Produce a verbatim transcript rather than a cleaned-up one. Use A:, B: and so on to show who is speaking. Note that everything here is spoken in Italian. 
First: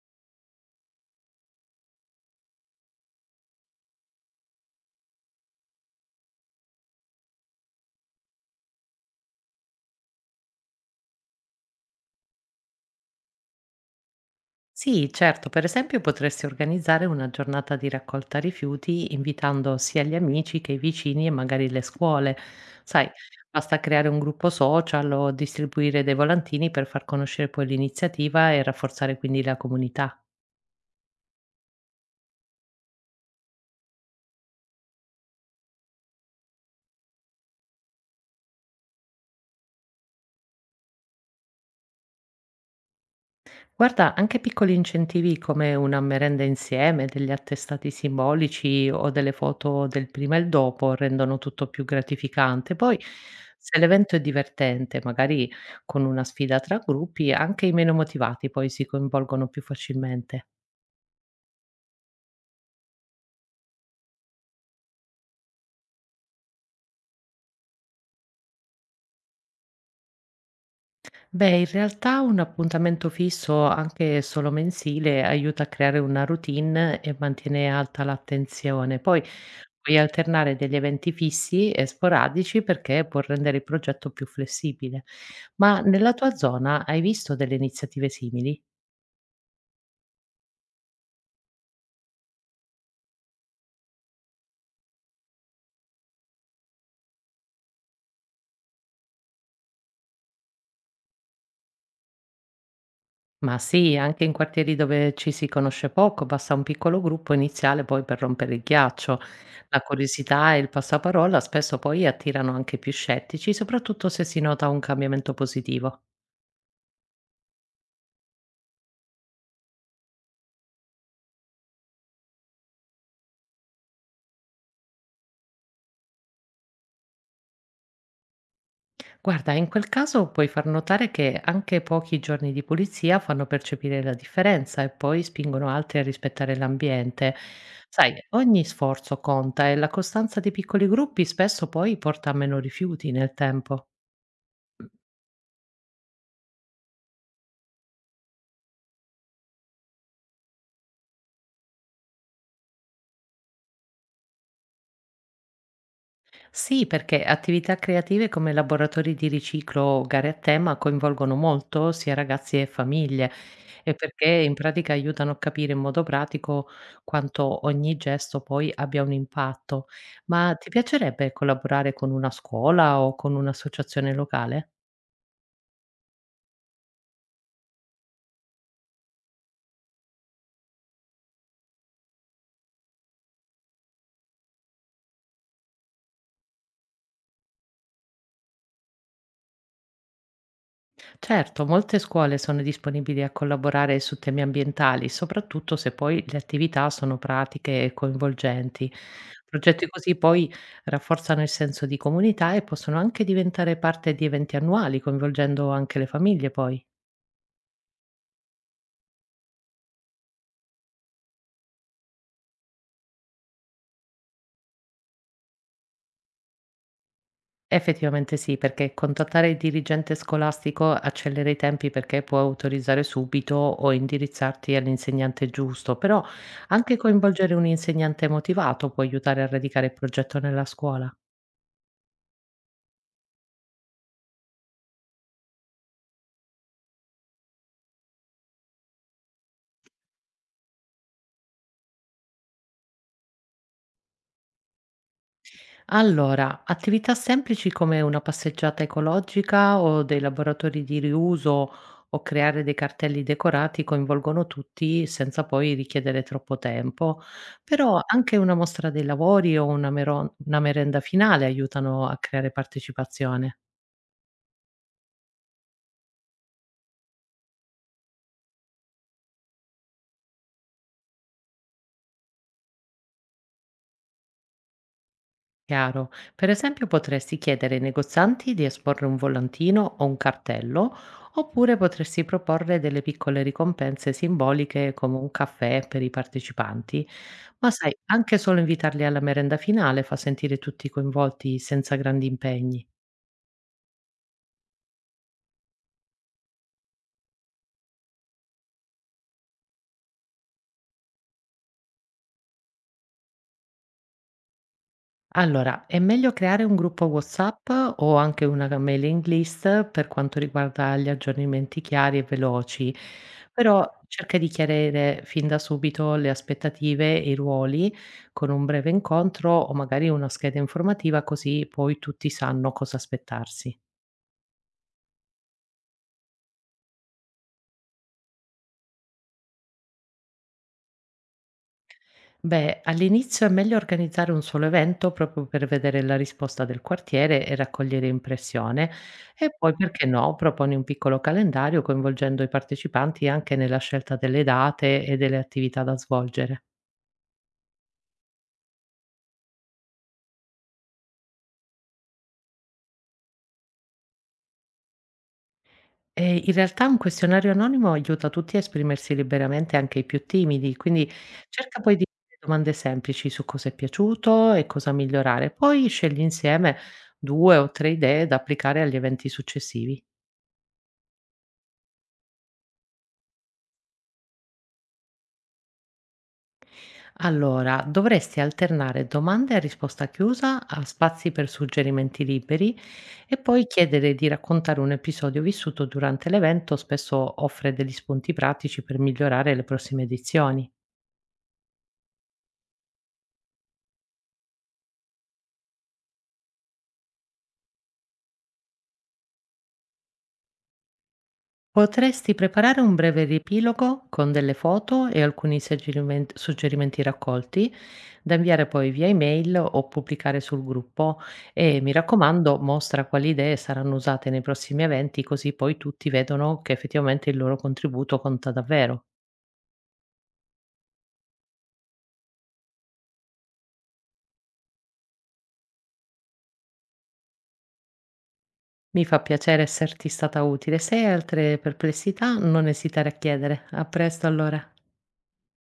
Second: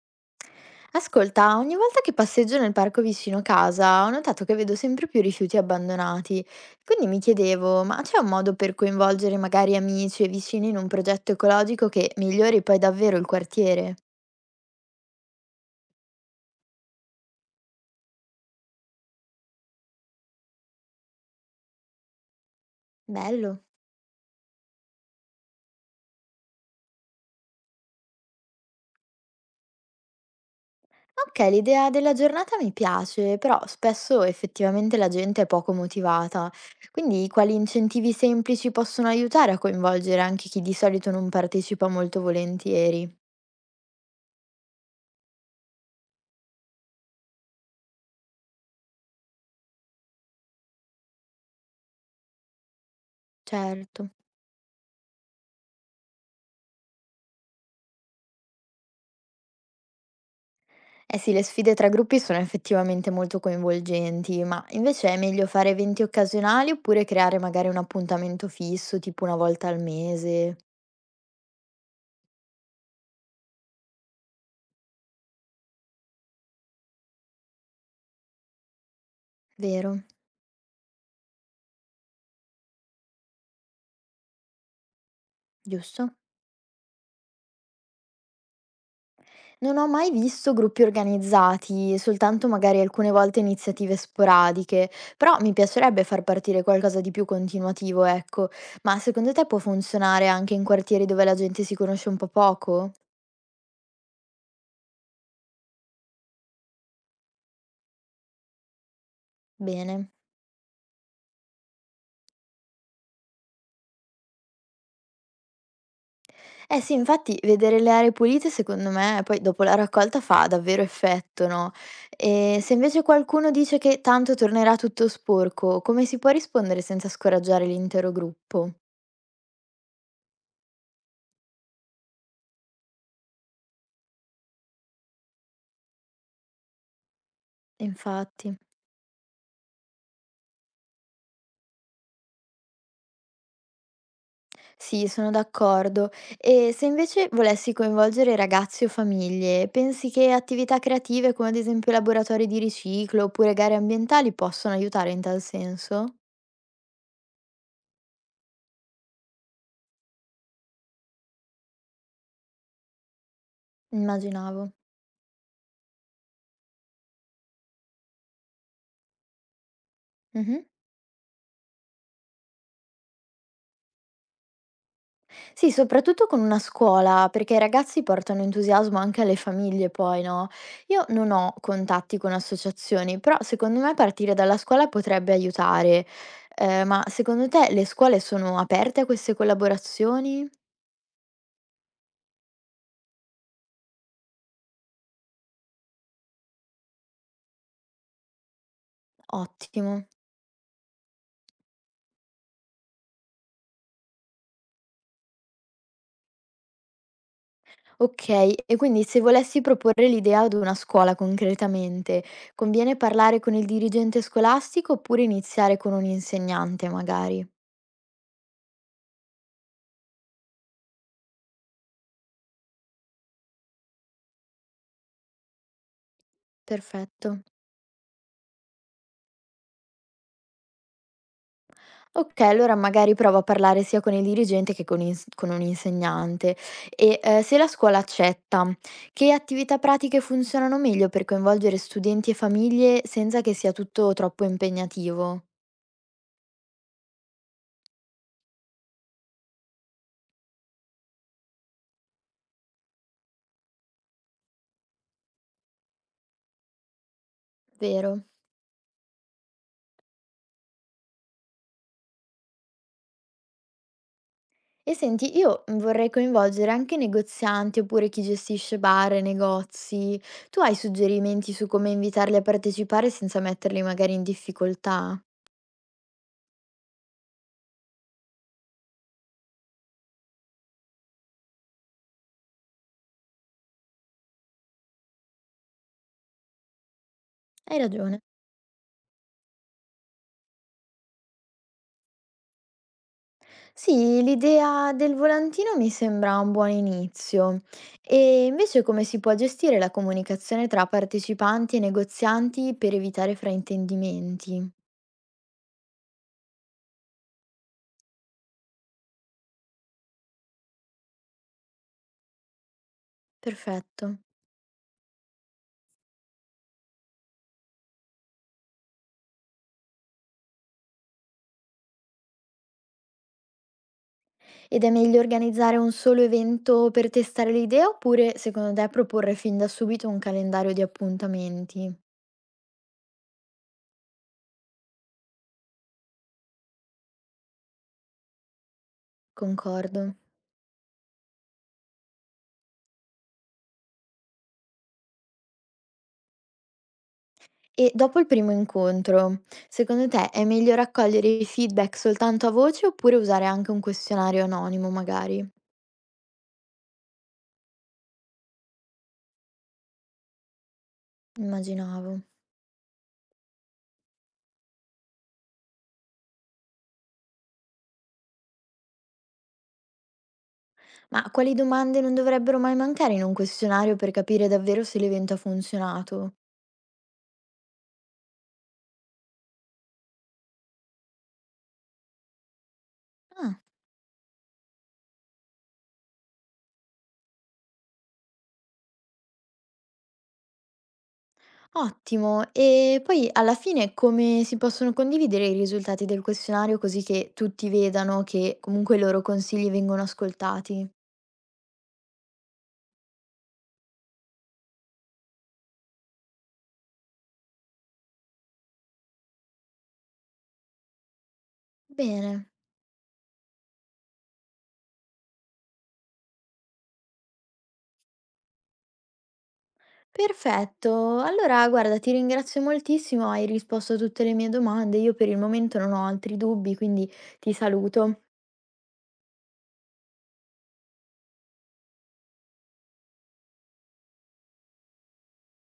A: Ascolta, ogni volta che passeggio nel parco vicino casa ho notato che vedo sempre più rifiuti abbandonati. Quindi mi chiedevo, ma c'è un modo per coinvolgere magari amici e vicini in un progetto ecologico che migliori poi davvero il quartiere?
B: Sì, certo, per esempio potresti organizzare una giornata di raccolta rifiuti invitando sia gli amici che i vicini e magari le scuole. Sai,
A: Bello.
B: basta creare un gruppo social o distribuire dei volantini per far conoscere poi l'iniziativa e rafforzare quindi la comunità.
A: Ok, l'idea della giornata mi piace, però spesso effettivamente la gente è poco motivata. Quindi quali incentivi semplici possono aiutare a coinvolgere anche chi di solito non partecipa molto volentieri?
B: Guarda, anche piccoli incentivi come una merenda insieme, degli attestati simbolici o delle foto del prima e il dopo rendono tutto più gratificante. Poi, se
A: Certo.
B: l'evento è divertente, magari con una sfida tra gruppi, anche i meno motivati poi si coinvolgono più facilmente.
A: Eh sì, le sfide tra gruppi sono effettivamente molto coinvolgenti, ma invece è meglio fare eventi occasionali oppure creare magari un appuntamento fisso, tipo una volta al mese,
B: Beh, in realtà un appuntamento fisso, anche solo mensile, aiuta a creare una routine e mantiene alta l'attenzione. Poi puoi
A: vero?
B: alternare degli eventi fissi e sporadici, perché può rendere il progetto più flessibile. Ma
A: Giusto?
B: nella tua zona hai visto delle iniziative simili?
A: Non ho mai visto gruppi organizzati, soltanto magari alcune volte iniziative sporadiche, però mi piacerebbe far partire qualcosa di più continuativo, ecco. Ma secondo te può funzionare anche in quartieri dove la gente si conosce un po' poco?
B: Ma sì, anche in quartieri dove ci si conosce poco, basta un piccolo gruppo iniziale poi per rompere il ghiaccio. La
A: Bene.
B: curiosità e il passaparola spesso poi attirano anche più scettici, soprattutto se si nota un cambiamento positivo.
A: Eh sì, infatti vedere le aree pulite secondo me poi dopo la raccolta fa davvero effetto, no? E se invece qualcuno dice che tanto tornerà tutto sporco, come si può rispondere senza scoraggiare l'intero gruppo?
B: Guarda, in quel caso puoi far notare che anche pochi giorni di pulizia fanno percepire la differenza e poi spingono altri a rispettare l'ambiente. Sai,
A: Infatti,
B: ogni sforzo conta, e la costanza dei piccoli gruppi spesso poi porta a meno rifiuti nel tempo.
A: sì, sono d'accordo. E se invece volessi coinvolgere ragazzi o famiglie, pensi che attività creative come ad esempio laboratori di riciclo oppure gare ambientali possono aiutare in tal senso?
B: Sì, perché attività creative come laboratori di riciclo o gare a tema coinvolgono molto sia ragazzi e famiglie, e perché in
A: Immaginavo.
B: pratica aiutano a capire in modo pratico quanto ogni gesto poi abbia un impatto. Ma
A: Mhm.
B: ti piacerebbe collaborare con una scuola o con un'associazione locale?
A: Sì, soprattutto con una scuola, perché i ragazzi portano entusiasmo anche alle famiglie poi, no? Io non ho contatti con associazioni, però secondo me partire dalla scuola potrebbe aiutare. Eh, ma secondo te le scuole sono aperte a queste collaborazioni?
B: Certo, molte scuole sono disponibili a collaborare su temi ambientali, soprattutto se poi le attività sono pratiche e coinvolgenti. Progetti
A: Ottimo.
B: così poi rafforzano il senso di comunità e possono anche diventare parte di eventi annuali, coinvolgendo anche le famiglie poi.
A: Ok, e quindi se volessi proporre l'idea ad una scuola concretamente, conviene parlare con il dirigente scolastico oppure iniziare con un insegnante magari?
B: Effettivamente sì, perché contattare il dirigente scolastico accelera i tempi, perché può autorizzare subito o indirizzarti all'insegnante giusto, però anche
A: Perfetto.
B: coinvolgere un insegnante motivato può aiutare a radicare il progetto nella scuola.
A: Okay, allora magari provo a parlare sia con il dirigente che con ins con un insegnante. E, ehm, se la scuola accetta, che attività pratiche funzionano meglio per coinvolgere studenti e famiglie senza che sia tutto troppo impegnativo?
B: Allora, attività semplici come una passeggiata ecologica o dei laboratori di riuso o creare dei cartelli decorati coinvolgono tutti senza poi richiedere troppo tempo, però
A: Vero.
B: anche una mostra dei lavori o una mero- una merenda finale aiutano a creare partecipazione.
A: E senti, io, mhmm, vorrei coinvolgere anche negozianti oppure chi gestisce bar e negozi. Tu hai suggerimenti su come invitarli a partecipare senza metterli magari in difficoltà?
B: Chiaro. Per esempio, potresti chiedere ai negozianti di esporre un volantino o un cartello, oppure potresti proporre delle piccole ricompense simboliche come un caffè per i partecipanti. Ma
A: Hai
B: sai,
A: ragione.
B: anche solo invitarli alla merenda finale fa sentire tutti coinvolti senza grandi impegni.
A: Sì, l'idea del volantino mi sembra un buon inizio. E invece come si può gestire la comunicazione tra partecipanti e negozianti per evitare fraintendimenti?
B: Allora, è meglio creare un gruppo WhatsApp o anche una g mailing list per quanto riguarda gli aggiornamenti chiari e veloci, però
A: Perfetto.
B: cerca di chiarire fin da subito le aspettative e i ruoli con un breve incontro o magari una scheda informativa, così poi tutti sanno cosa aspettarsi.
A: Ed è meglio organizzare un solo evento per testare l'idea oppure, secondo te, proporre fin da subito un calendario di appuntamenti?
B: Beh, all'inizio è meglio organizzare un solo evento proprio per vedere la risposta del quartiere e raccogliere impressione, e poi,
A: Concordo.
B: perché no, proponi un piccolo calendario coinvolgendo i partecipanti anche nella scelta delle date e delle attività da svolgere.
A: E dopo il primo incontro, secondo te è meglio raccogliere i feedback soltanto a voce oppure usare anche un questionario anonimo, magari?
B: E in realtà un questionario anonimo aiuta tutti a esprimersi liberamente, anche i più timidi, quindi cerca poi di
A: Immaginavo.
B: fare domande semplici su cosa è piaciuto e cosa migliorare, poi scegli insieme due o tre idee da applicare agli eventi successivi.
A: Ma quali domande non dovrebbero mai mancare in un questionario per capire davvero se l'evento ha funzionato?
B: Allora, dovresti alternare domande a risposta chiusa a spazi per suggerimenti liberi, e
A: Ah,
B: poi chiedere di raccontare un episodio vissuto durante l'evento: spesso offre degli spunti pratici per migliorare le prossime edizioni.
A: ottimo. E poi alla fine come si possono condividere i risultati del questionario così che tutti vedano che comunque i loro consigli vengono ascoltati?
B: Potresti preparare un breve riepilogo con delle foto e alcuni suggerimen- suggerimenti raccolti, da inviare poi via email o pubblicare sul gruppo, e mi
A: Bene.
B: raccomando, mostra quali idee saranno usate nei prossimi eventi, così poi tutti vedono che effettivamente il loro contributo conta davvero.
A: Perfetto. Allora, guarda, ti ringrazio moltissimo, hai risposto a tutte le mie domande. Io per il momento non ho altri dubbi, quindi ti saluto.
B: Mi fa piacere esserti stata utile. Se hai altre perplessità, non esitare a chiedere. A presto allora.